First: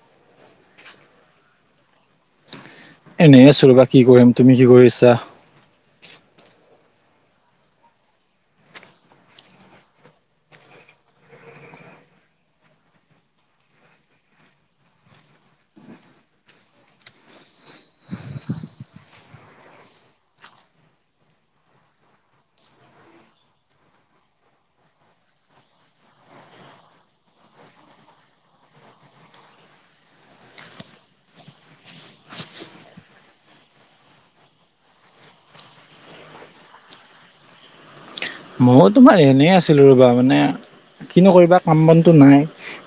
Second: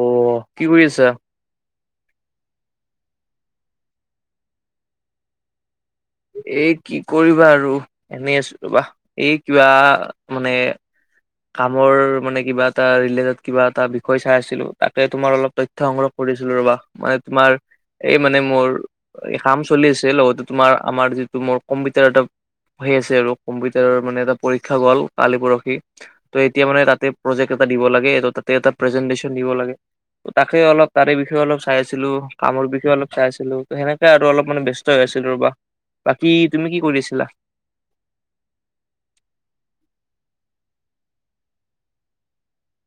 অঁ, কি কৰি আছা? এনেই আছো ৰবা, কি কৰিম তুমি কি কৰিছা? এই কি কৰিবা আৰু এনেই আছো ৰবা এই কিবা মানে কামৰ মানে কিবা এটা ৰিলেটেডত কিবা এটা বিষয় চাই আছিলো তাকে তোমাৰ অলপ তথ্য সংগ্ৰহ কৰিছিলো ৰবা। মানে তোমাৰ এই মানে মোৰ এই কাম চলি আছিল লগতে তোমাৰ আমাৰ যিটো মোৰ কম্পিউটাৰ এটা হৈ আছে, আৰু কম্পিউটাৰৰ মানে এটা পৰীক্ষা গ'ল কালি পৰহি ত', এতিয়া মানে তাতে প্ৰজেক্ট এটা দিব লাগে ত তাতে এটা প্ৰেজেন্টেশচন দিব লাগে। তাকে অলপ তাৰে বিষয়ে অলপ চাই আছিলো কামৰ বিষয়ে অলপ চাই আছিলো ত, সেনেকে আৰু অলপ মান ব্যস্ত হৈ আছিল ৰবা বাকী তুমি কি কৰিছিলা? ময়ো তোমাৰ এনেই আছিলোঁ ৰ'বা মানে কিনো কৰিবা কাম বনটো নাই।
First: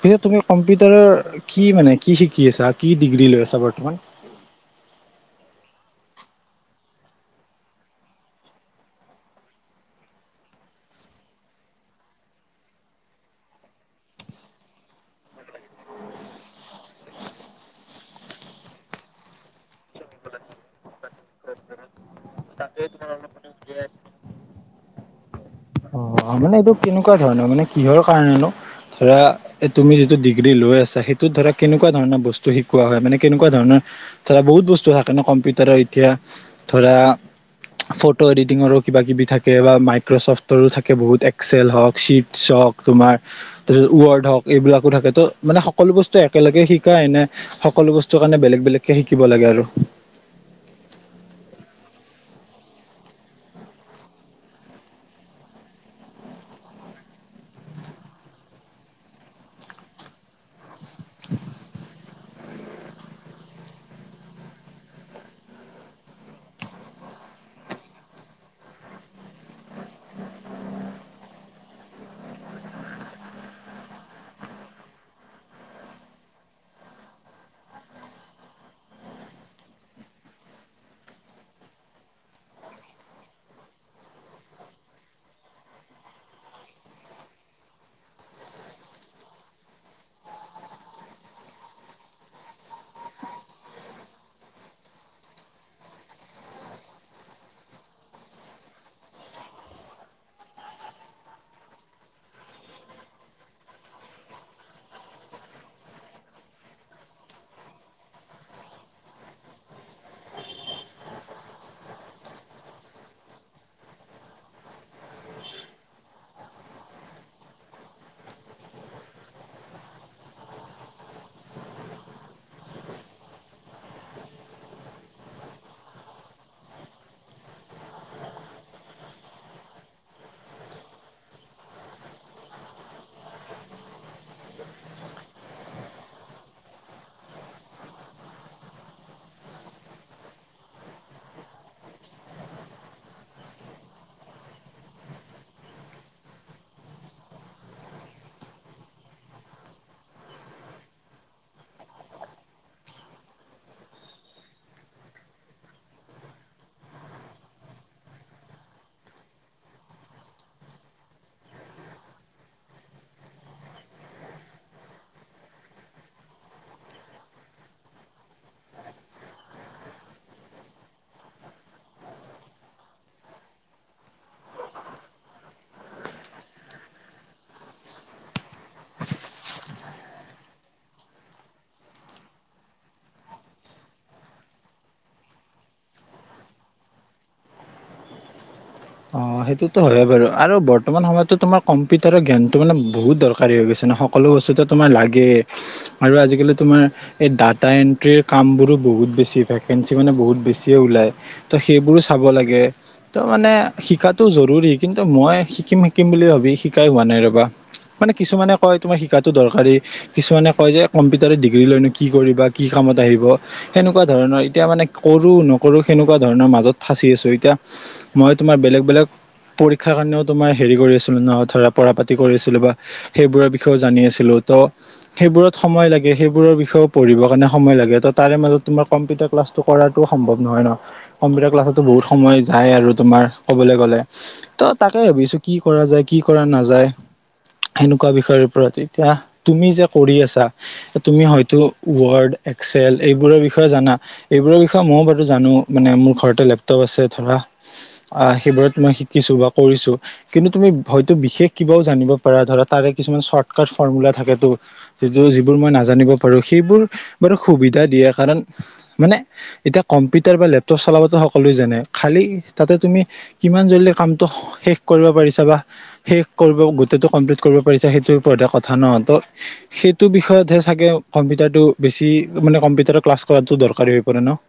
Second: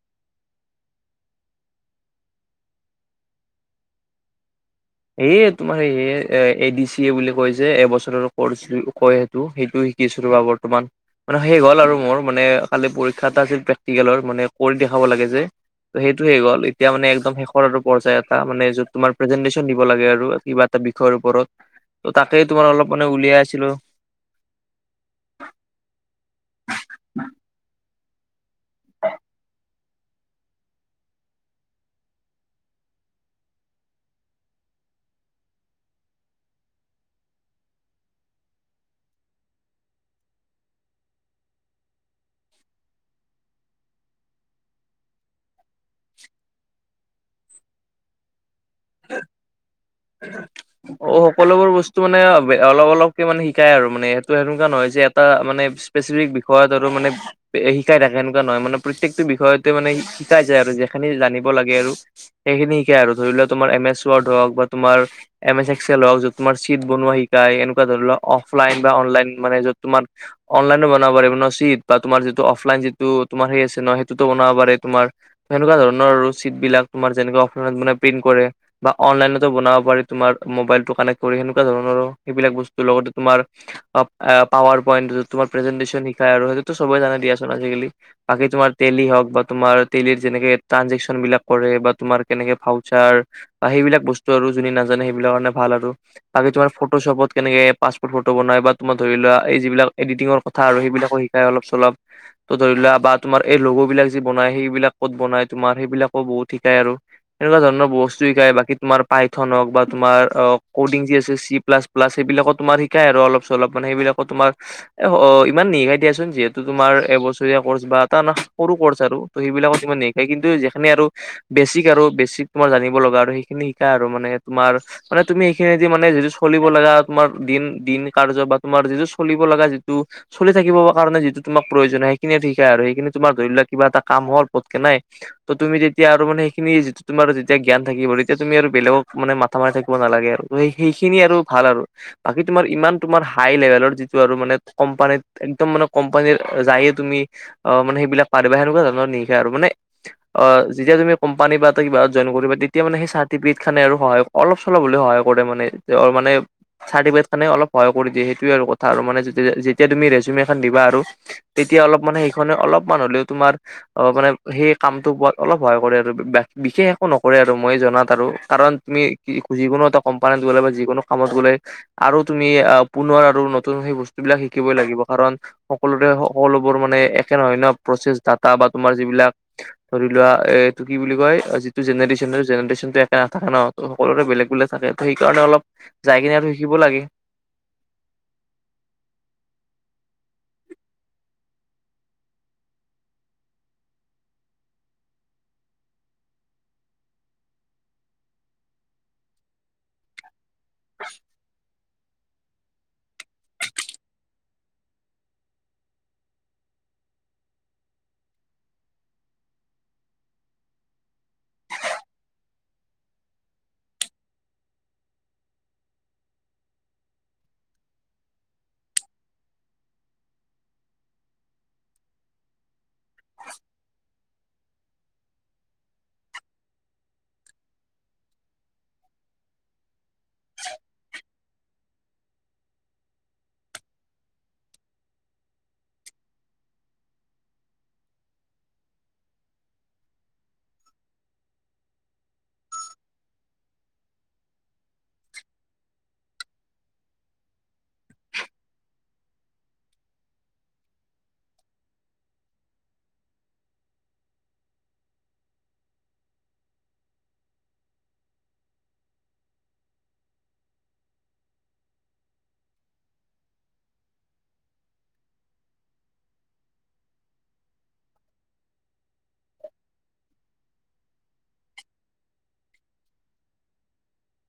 পিছে তুমি কম্পিউটাৰৰ কি মানে কি শিকি আছা কি ডিগ্ৰী লৈ আছা বৰ্তমান। এ, তোমাৰ সয়ে এ, ডি, চি এ বুলি কয় যে এবছৰৰ কৰ্চ কয়। টো সেইটো শিকিছো ৰবা বৰ্তমান মানে শেষ হ'ল আৰু মোৰ মানে কালি, পৰীক্ষা এটা আছিল প্ৰেক্টিকেলৰ মানে কৰি দেখাব লাগে যে ত, সেইটো শেষ গ'ল, এতিয়া মানে একদম শেষৰ আৰু পৰ্যায় এটা মানে যত তোমাৰ প্ৰেছেণ্টেচন দিব লাগে আৰু কিবা এটা বিষয়ৰ ওপৰত ত তাকে তোমাৰ অলপ মানে উলিয়াই আছিলো। অ মানে এইটো কেনেকুৱা ধৰণৰ, মানে কিহৰ কাৰণেনো ধৰা তুমি যিটো ডিগ্ৰী লৈ আছা, সেইটোত ধৰা কেনেকুৱা ধৰণৰ বস্তু শিকোৱা হয় মানে কেনেকুৱা ধৰণৰ ধৰা বহুত বস্তু থাকে ন, কম্পিউটাৰৰ এতিয়া ধৰা ফটো এডিটিঙৰো কিবা কিবি থাকে বা মাইক্ৰ'চফ্টৰো থাকে বহুত এক্সেল হওঁক চ্বিটছ হওঁক তোমাৰ ৱৰ্ড হওঁক এইবিলাকো থাকে ত, মানে সকলো বস্তু একেলগে শিকাই নে সকলো বস্তু কাৰণে বেলেগ বেলেগ কে শিকিব লাগে আৰু [inaudible] অঁ, সকলোবোৰ বস্তু মানে অলপ অলপকে মানে শিকাই আৰু মানে সেইটো সেনেকুৱা নহয় যে এটা মানে স্পেচিফিক বিষয়ত আৰু মানে এ, শিকাই থাকে এনেকুৱা নহয় মানে প্ৰত্যেকটো বিষয়তে মানে শিকাই যায় আৰু যে সেইখিনি জানিব লাগে আৰু সেইখিনি শিকে আৰু ধৰি লোৱা তোমাৰ এম, এছ ৱাৰড হওঁক বা তোমাৰ এম, এছ এক্সেল হওঁক য'ত তোমাৰ চিট বনোৱা শিকাই এনেকুৱা ধৰি লোৱা, অফলাইন বা অনলাইন মানে য'ত তোমাৰ অনলাইন বনাব পাৰে বা তোমাৰ যিটো অফলাইন যিটো তোমাৰ সেই আছে ন সেইটোতো বনাব পাৰে তোমাৰ সেনেকুৱা ধৰণৰ ৰচিদ বিলাক তোমাৰ যেনেকা অফলাইনত মানে প্ৰিণ্ট কৰে বা অনলাইনত টো বনাব পাৰি তোমাৰ মবাইলটো কানেক্ট কৰি। সেনেকুৱা ধৰণৰো সেইবিলাক বস্তুৰ লগত তোমাৰ অ এ পাৱাৰ পইণ্ট তোমাৰ প্ৰেজেন্টেশচন শিকাই আৰু সেইটোতো সবে জানে দিয়াচোন আজিকালি। বাকী তোমাৰ তেলি হওক বা তোমাৰ তেলিৰ যেনেকে ট্ৰানজেকচন বিলাক কৰে বা তোমাৰ কেনেকে ভাউচাৰ বা সেইবিলাক বস্তু আৰু যোনে নাজানে সেইবিলাকৰ কাৰণে ভাল আৰু। বাকী তোমাৰ ফটোশ্বপত কেনেকে পাচপৰ্ট ফটো বনাই বা তোমাক ধৰি লোৱা এই যিবিলাক এডিটিঙৰ কথা আৰু সেইবিলাকো শ এ অলপ চলপ। তো ধৰি লোৱা বা তোমাৰ এই লোগো বিলাক যি বনাই। সেইবিলাক ক'ত বনাই তোমাৰ, সেইবিলাকো বহুত শিকাই আৰু। এনেকুৱা ধৰণৰ বস্ত শিকাই। বাকী তোমাৰ পাইথন হওক বা তোমাৰ অ ক'ডিং যি আছে চি প্লাছ প্লাছ। সেইবিলাকো তোমাৰ শিকায় আৰু অলপ চলপ মানে সেইবিলাক অ তোমাৰ এ অ ইমান নিশিকাই দিয়াচোন। যিহেতু তোমাৰ এবছৰীয়া কৰ্চ বা এটা সৰু কৰ্চ আৰু। ত' সেইবিলাকত ইমান নিশিকাই। কিন্তু যিখিনি আৰু বেছিক আৰু বেছিক তোমাৰ জানিব লগা আৰু সেইখিনি আৰু মানে তোমাৰ মানে তুমি এইখিনি দি মানে যিটো চলিব লাগা তোমাৰ দিন দিন কাৰ্য্য বা তোমাৰ যিটো চলিব লাগা যিটো চলি থাকিব কাৰণে যিটো তোমাক প্ৰয়োজন হয়। সেইখিনিয়ে ঠিকে আৰু। সেইখিনি তোমাৰ ধৰি লোৱা কিবা এটা কাম হল পতকে নাই। ত' তুমি তেতিয়া আৰু মানে সেইখিনি যিটো তোমাৰ যেতিয়া জ্ঞান থাকিব। তেতিয়া তুমি আৰু বেলেগক মানে মাথা মাৰি থাকিব নালাগে আৰু। সেইখিনি আৰু ভাল আৰু। বাকী তোমাৰ ইমান তোমাৰ হাই লেভেলৰ যিটো আৰু মানে কোম্পানীত একদম মানে কোম্পানী যায়ে তুমি অ, মানে সেইবিলাক পাৰিবা সেনেকুৱা ধৰণৰ নিশিকাই আৰু মানে। অ, যেতিয়া তুমি কোম্পানী বা ত' কিবাহত জইন কৰিবা। তেতিয়া মানে সেই চাৰ্ট টিপিত খানে আৰু সহায় অলপ চলপ হলেও সহায় কৰে মানে। তেওঁৰ মানে চাৰ্টিফিকেট খনে অলপ সহায় কৰি দিয়ে। সেইটোৱে আৰু কথা আৰু। মানে যেতিয়া তুমি ৰেজোমে এখন দিবা আৰু। তেতিয়া অলপ মানে সেইখনে অলপমান হ'লেও তোমাৰ অ, মানে সেই কামটো পোৱাত অলপ সহায় কৰে আৰু। বিশেষ একো নকৰে আৰু মই জনাত। আৰু কাৰণ তুমি যিকোনো এটা কোম্পানীত গ'লে বা যিকোনো কামত গ'লে আৰু তুমি আহ পুনৰ আৰু নতুন সেই বস্তু বিলাক শিকিবই লাগিব। কাৰণ সকলোৰে সকলোবোৰ মানে একে নহয় ন। প্ৰচেছ ডাটা বা তোমাৰ যিবিলাক ধৰি লোৱা, এ এইটো কি বুলি কয়? যিটো জেনেৰেচন জেনেৰেন একে নাথাকে ন। ত' সকলোৰে বেলেগ বেলেগ থাকে। ত' সেইকাৰণে অলপ যাই কিনে আৰু শিকিব লাগে। অঁ সেইটোতো হয়ে বাৰু। আৰু বৰ্তমান সময়তো তোমাৰ কম্পিউটাৰৰ জ্ঞানটো মানে বহুত দৰকাৰী হৈ গৈছে ন। সকলো বস্তুতে তোমাৰ লাগে আৰু আজিকালি তোমাৰ এ ডাটা এণ্ট্ৰিৰ কামবোৰো বহুত বেছি ভেকেঞ্চি, মানে বহুত বেছিয়ে ওলায়। ত' সেইবোৰো চাব লাগে। ত' মানে শিকাটো জৰুৰী। কিন্তু মই শিকিম শিকিম বুলি ভাবি শিকাই হোৱা নাই ৰবা। মানে কিছুমানে কয়, তোমাৰ শিকাটো দৰকাৰী। কিছুমানে কয় যে, কম্পিউটাৰে ডিগ্ৰী লৈনো কি কৰিবা? কি কামত আহিব? সেনেকুৱা ধৰণৰ। এতিয়া মানে কৰো নকৰো সেনেকুৱা ধৰণৰ মাজত ফাঁচি আছো। এতিয়া মই তোমাৰ বেলেগ বেলেগ পৰীক্ষাৰ কাৰণেও তোমাৰ হেৰি কৰি আছিলো ন। ধৰা পঢ়া পাতি কৰিছিলো বা সেইবোৰ বিষয়েও জানি আছিলো। ত' সেইবোৰত সময় লাগে। সেইবোৰৰ বিষয়েও পঢ়িব কাৰণে সময় লাগে। ত' তাৰে মাজত তোমাৰ কম্পিউটাৰ ক্লাছ টো কৰাটো সম্ভৱ নহয় ন। কম্পিউটাৰ ক্লাছতো বহুত সময় যায় আৰু তোমাৰ কবলে গ'লে। ত' তাকে ভাবি আছো, কি কৰা যায়, কি কৰা নাযায়। সেনেকুৱা বিষয়ৰ ওপৰত। এতিয়া তুমি যে কৰি আছা? তুমি হয়তো ৱৰ্ড, এক্সেল এইবোৰৰ বিষয়ে জানা? এইবোৰৰ বিষয়ে মইও বাৰু জানো, মানে মোৰ ঘৰতে লেপটপ আছে ধৰা। আহ, সেইবোৰত মই শিকিছোঁ বা কৰিছো। কিন্তু তুমি হয়তো, বিশেষ কিবাও জানিব পাৰা, ধৰা তাৰে কিছুমান চৰ্টকাট ফৰ্মুলা থাকেতো। য, যিবোৰ মই নাজানিব পাৰো, সেইবোৰ বাৰু সুবিধা দিয়ে কাৰণ মানে, এতিয়া কম্পিউটাৰ বা লেপটপ চলাবাতো সকলোৱে জানে খালি তাতে তুমি কিমান জল্দি কামটো শেষ কৰিব পাৰিছা বা শেষ কৰিব গোটেইটো কমপ্লিট কৰিব পাৰিছা, সেইটোৰ ওপৰতে কথা ন। সেইটো বিষয়তহে চাগে কম্পিউটাৰটো বেছি মানে, কম্পিউটাৰ ক্লাছ কৰাতো দৰকাৰী হৈ পৰে ন।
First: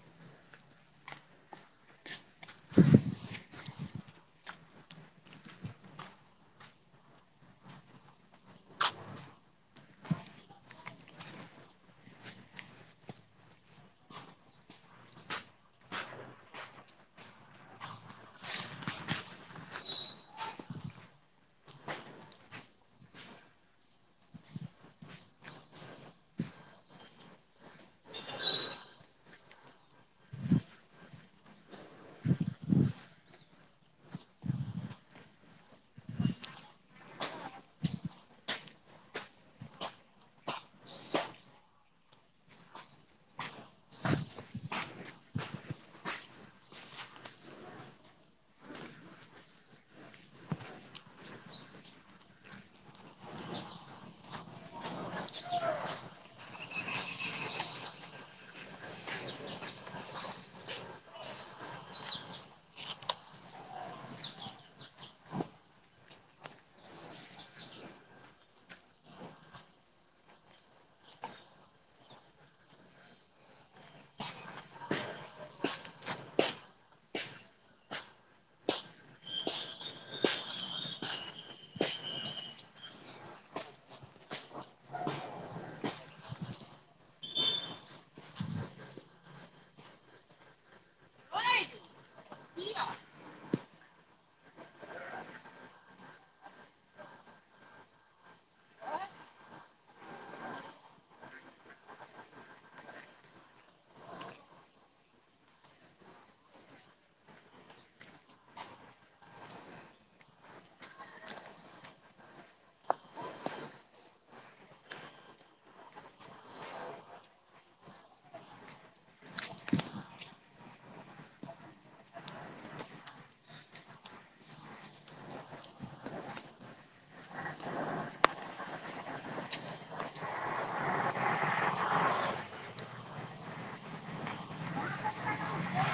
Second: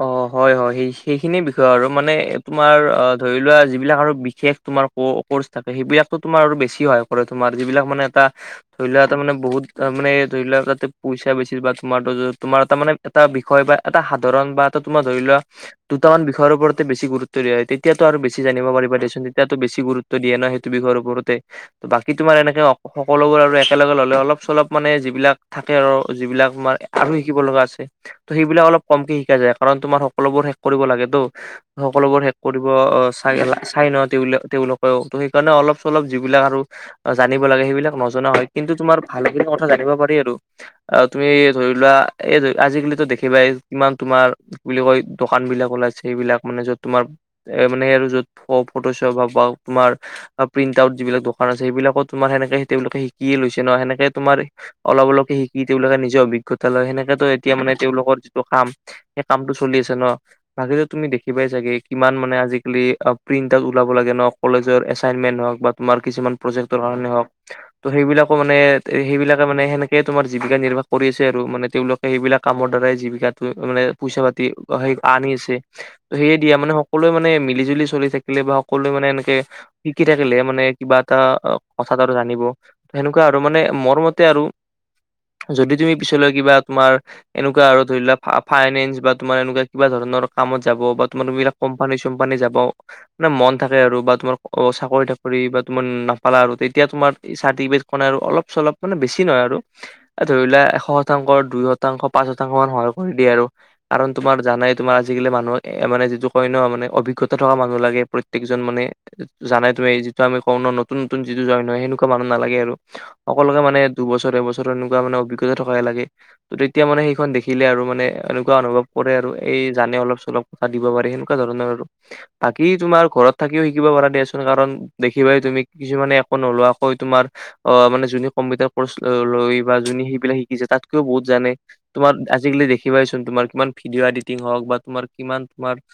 অ, হয় হয় সেই সেইখিনি বিষয় আৰু মানে তোমাৰ অ, ধৰি লোৱা যিবিলাক আৰু বিশেষ তোমাৰ কৰ্চ থাকে, সেইবিলাকতো তোমাৰ আৰু বেছি হয়, কৰে তোমাৰ যিবিলাক মানে এটা ধৰি লোৱা এটা মানে বহুত মানে ধৰি লোৱা এ, তাতে পইচা বেছি বা তোমাৰো, তোমাৰ এটা মানে এটা বিষয় বা এটা সাধাৰণ বা এটা তোমাৰ ধৰি লোৱা দুটা মান বিষয়ৰ ওপৰতে বেছি গুৰুত্ব দিয়া হয়, তেতিয়াটো আৰু বেছি জানিব পাৰিব দেচোন তেতিয়াতো বেছি গুৰুত্ব দিয়ে ন, সেইটো বিষয়ৰ ওপৰতে। ত, বাকী তোমাৰ এনেকে সকলোবোৰ আৰু একেলগে ললে অলপ-চলপ মানে যিবিলাক থাকে আৰু যিবিলাক মানে আৰু শিকিব লগা আছে ত, সেইবিলাক অলপ কমকে শিকা যায় কাৰণ তোমাৰ সকলোবোৰ শেষ কৰিব লাগে তো। সকলোবোৰ শেষ কৰিব আহ, চাই, চাই, ন, তেওঁলোকেও ত, সেইকাৰণে অল- চলপ যিবিলাক আৰু জানিব লাগে, সেইবিলাক নজনা হয়, কিন্তু তোমাৰ ভালেখিনি কথা জানিব পাৰি আৰু। আৰু তুমি ধৰি লোৱা, এই ধৰি আজিকালিতো দেখিবাই। কিমান তোমাৰ কি বুলি কয়, দোকান বিলাক ওলাইছে সেইবিলাক মানে য'ত তোমাৰ এ, মানে য'ত ফটো চপ হ'ওক বা তোমাৰ প্ৰিণ্ট আউট যিবিলাক দোকান আছে, সেইবিলাকো তোমাৰ সেনেকে তেওঁলোকে শিকিয়ে লৈছে ন, সেনেকে তোমাৰ অলপ অলপকে, শিকি তেওঁলোকে নিজৰ অভিজ্ঞতা লয়, সেনেকেতো এতিয়া মানে তেওঁলোকৰ টো, কাম সেই কামটো চলি আছে ন, বাকীতো তুমি দেখিবাই চাগে, কিমান মানে আজিকালি প্ৰিন্ট আউট ওলাব লাগে ন, কলেজৰ এচাইনমেণ্ট হ'ওক বা তোমাৰ কিছুমান প্ৰজেক্টৰ কাৰণে হ'ওক। ত, সেইবিলাকো মানে সেইবিলাকে মানে সেনেকে তোমাৰ জীৱিকা নিৰ্বাহ কৰি আছে আৰু মানে তেওঁলোক এইবিলাক কামৰ দ্বাৰাই জীৱিকাটো মানে পইচা পাতি সেই আনিছে। ত, সেয়ে দিয়া মানে সকলোৱে মানে মিলি জুলি-চলি থাকিলে বা সকলোৱে মানে এনেকে শিকি থাকিলে মানে, কিবা এটা কথাত আৰু জানিব। সেনেকুৱা আৰু মানে মোৰ মতে আৰু। যদি তুমি পিছলৈ কিবা তোমাৰ এনেকুৱা আৰু ধৰি লোৱা। ফাইনেন্স বা তোমাৰ এনেকুৱা কিবা ধৰণৰ কামত যাব বা তোমাৰবিলাক কোম্পানী-চোম্পানী যাব। মানে মন থাকে আৰু বা তোমাৰ অ, চাকৰি তাকৰি বা তুমাৰ নাপালা আৰু তেতিয়া তোমাৰ চাৰ্টিফিকট খনে আৰু অল- চলপ মানে বেছি নহয় আৰু। এই ধৰিলোৱা এশ, শতাংশৰ দুই শতাংশ, পাঁচ শতাংশ, মান সহায় কৰি দিয়ে আৰু। কাৰণ তোমাৰ জানাই তোমাৰ আজিকালি মানুহক মানে যিটো কয় ন, মানে অভিজ্ঞতা থকা মানুহ লাগে প্ৰত্যেকজন মানে জানাই তুমি যিটো আমি কও ন, নতুন, নতুন যিটো জইন হয় সেনেকুৱা মানুহ নালাগে আৰু। সকলোকে মানে দুবছৰ, এৰবছৰ, এনেকুৱা মানে অভিজ্ঞতা থকাহে লাগে ত তেতিয়া মানে সেইখন দেখিলে আৰু মানে মানে এনেকুৱা অনুভৱ কৰে আৰু এই জানে অলপ, চলপ কথা দিব পাৰে সেনেকুৱা ধৰণৰ আৰু। বাকি তোমাৰ ঘৰত থাকিও শিকিব পৰা, দিয়াচোন কাৰণ দেখিবাই তুমি কিছুমানে একো নোলোৱাকৈ তোমাৰ অ, মানে যোনে কম্পিউটাৰ কৰ্চ লৈ বা যোনে সেইবিলাক শিকিছে তাতকৈও বহুত জানে। তোমাৰ আজিকালি দেখিবাইচোন তোমাৰ, কিমান ভিডিঅ' এডিটিং হ'ওক বা তোমাৰ কিমান তোমাৰ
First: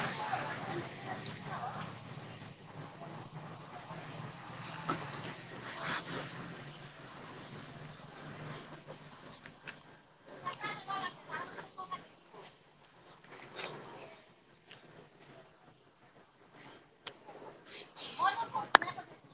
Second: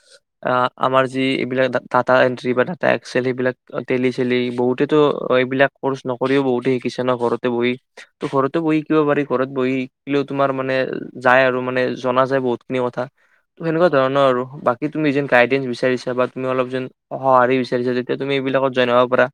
আহ, আমাৰ যি এইবিলাক ডাটা এণ্ট্ৰি বা ডাটা এক্সেল সেইবিলাক টেলি-চেলি বহুতেতো কয়, এইবিলাক কৰ্চ নকৰিও বহুতে শিকিছে ন, ঘৰতে বহি। ত ঘৰতে বহি শিকিব পাৰি ঘৰত বহি শিকিলেও তোমাৰ মানে যায়। আৰু মা মানে জনা যায় বহুতখিনি কথা। সেনেকুৱা ধৰণৰ আৰু বাকী তুমি যেন গাইডেন্স বিচাৰিছা বা তুমি অলপ যেন। অঁ সহাৰি বিচাৰিছা তেতিয়া তুমি এইলাকত জইন হব পাৰা।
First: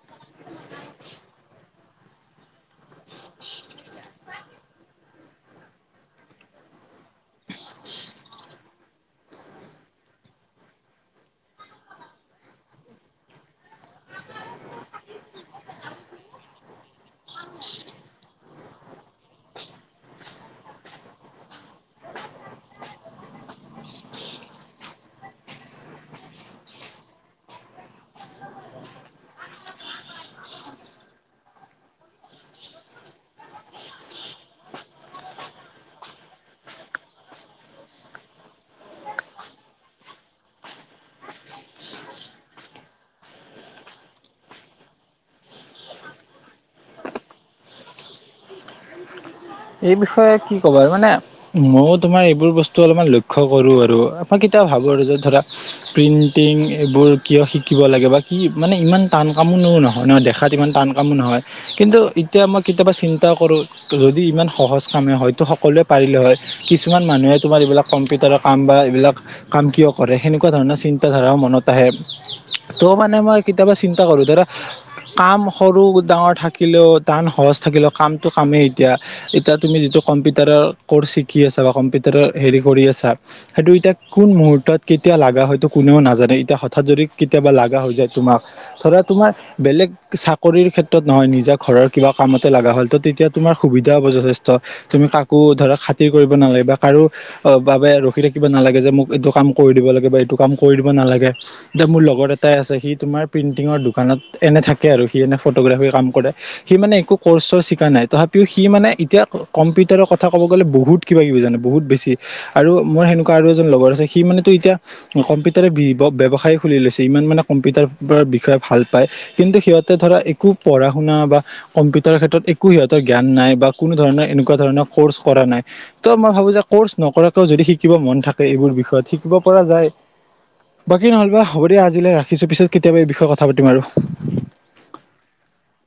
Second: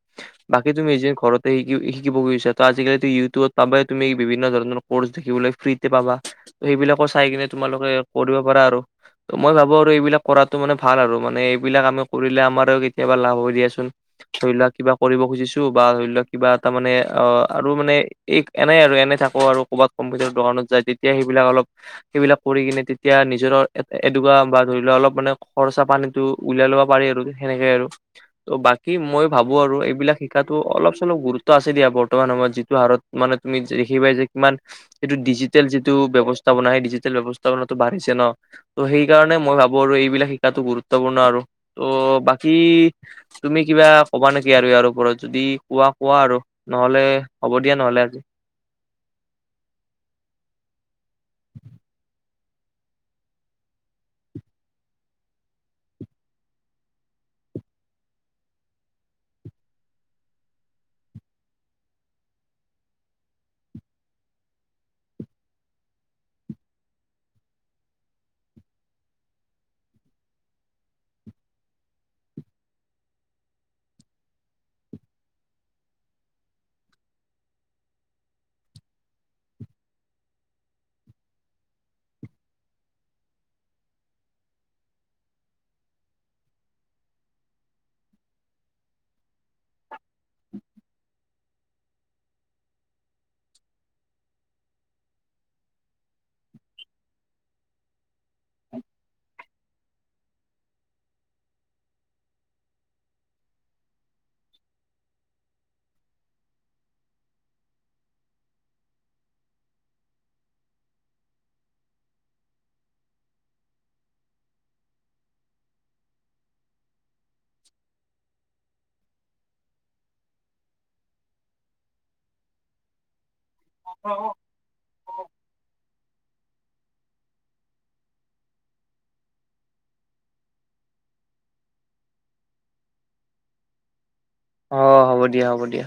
বাকী তুমি নিজে ঘৰতে শিকি শিকিব গৈছা তো আজিকালিতো ইউটিউবত পাবাই তুমি বিভিন্ন ধৰণৰ। কৰ্চ দেখিবলৈ ফ্ৰীতে পাবা সেইবিলাকো চাই কিনে তোমালোকে কৰিব পাৰা। আৰু ত মই ভাবো আৰু এইবিলাক কৰাতো মানে ভাল আৰু মানে এইবিলাক আমি কৰিলে আমাৰো কেতিয়াবা লাভ হ'ব দিয়াচোন। ধৰি লোৱা কিবা কৰিব খুজিছো বা ধৰি লোৱা কিবা এটা মানে অ আৰু মানে। এই এনেই আৰু এনে থাকো আৰু ক'ৰবাত কম্পিউটাৰ, দোকানত যায় তেতিয়া সেইবিলাক অলপ সেইবিলাক কৰি কিনে তেতিয়া নিজৰ এনেকুৱা বা ধৰি লোৱা অলপ মানে খৰচা পানীটো। উলাই ল'ব পাৰি আৰু সেনেকে আৰু ত' বাকী মই ভাবো আৰু এইবিলাক শিকাতো অলপ চলপ গুৰুত্ব আছে দিয়া বৰ্তমান সময়ত যিটো হাৰত মানে তুমি দেখি পাই যে কিমান এইিটো ডিজিটেল, যিটো বয়ৱস্থা বনাই সেই ডিজিটেল, ব্যৱস্থাটো, বাঢ়িছে ন। ত', সেইকাৰণে মই ভাবো আৰু এইবিলাক শিকাতো গুৰুত্বপূৰ্ণ আৰু ত' বাকী তুমি কিবা ক'বা নেকি আৰু ইয়াৰ ওপৰত যদি কোৱা কোৱা আৰু নহলে হ'ব দিয়া, নহলে আজি। এই বিষয়ে কি ক'বা আৰু মানে ময়ো তোমাৰ এইবোৰ বস্তু অলপমান লক্ষ্য কৰো আৰু মই কেতিয়াও ভাবো আৰু যে ধৰা প্ৰিণ্টিং এইবোৰ কিয় শিকিব লাগে বা কি মানে ইমান টান কামোনো নহয়, নহয় দেখাত ইমান টান কামো নহয় কিন্তু এতিয়া মই কেতিয়াবা চিন্তা কৰো যদি ইমান সহজ কামে হয়তো সকলোৱে পাৰিলে হয় কিছুমান মানুহে তোমাৰ এইবিলাক কম্পিউটাৰৰ, কাম বা এইবিলাক কাম কিয় কৰে সেনেকুৱা ধৰণৰ চিন্তা ধাৰা মনত আহে ত' মানে মই কেতিয়াবা চিন্তা কৰো ধৰা কাম সৰু, ডাঙৰ থাকিলেও টান সহজ থাকিলেও কামটো কামেই এতিয়া। এতিয়া তুমি যিটো কম্পিউটাৰৰ, কৰ্চ শিকি আছা বা কম্পিউটাৰ হেৰি কৰি আছা সেইটো এতিয়া কোন মুহুৰ্তত কেতিয়া লগা হয়তটো কোনেও নাজানে এতিয়া হঠাৎ যদি কেতিয়াবা লগা হৈ যায় তোমাক ধৰা তোমাৰ বেলেগ চাকৰিৰ ক্ষেত্ৰত নহয় নিজা ঘৰৰ কিবা কামতে লগা হ'ল ত তেতিয়া তোমাৰ সুবিধা তেতিয়া হব, যথেষ্ট তুমি কাকো ধৰ খাতিৰ কৰিব নালাগে বা কাৰো অঁ, বাবে ৰখি থাকিব নালাগে যে মোক এইটো কাম কৰি দিব লাগে বা এইটো কাম কৰি দিব নালাগে। এতিয়া মোৰ লগৰ এটাই আছে সি তোমাৰ প্ৰিন্টিঙৰ, দোকানত এনে থাকে আৰু সি এনে ফটোগ্ৰাফী, কাম কৰে। সি মানে একো কৰ্চ চৰচ, শিকা নাই তথাপিও সি মানে এতিয়া কম্পিউটাৰৰ, কথা ক'ব গ'লে বহুত কিবা কিবি জানে বহুত বেছি। আৰু মোৰ সেনেকুৱা, আৰু এজন লগৰ আছে সি মানেতো এতিয়া কম্পিউটাৰে, বি ব্যয়ৱসায় খুলি লৈছে ইমান মানে কম্পিউটাৰৰ বিষয়ে ভাল পায়। কিন্তু সিহঁতে ধৰা একো পঢ়া শুনা বা কম্পিউটাৰৰ, ক্ষেত্ৰত একো সিহঁতৰ জ্ঞান নাই বা কোনো ধৰণৰ এনেকুৱা ধৰণৰ ক'ৰ্চ কৰা নাই। ত, মই ভাবো যে কৰ্চ, নকৰাকেও যদি শিকিব মন থাকে এইবোৰ বিষয়ত শিকিব পৰা যায়। বাকী নহ'বা, হ'ব দিয়া আজিলৈ ৰাখিছো পিছত কেতিয়াব এই বিষয়ে কথা পাতিম আৰু। অঁ, হ'ব দিয়া, হ'ব দিয়া।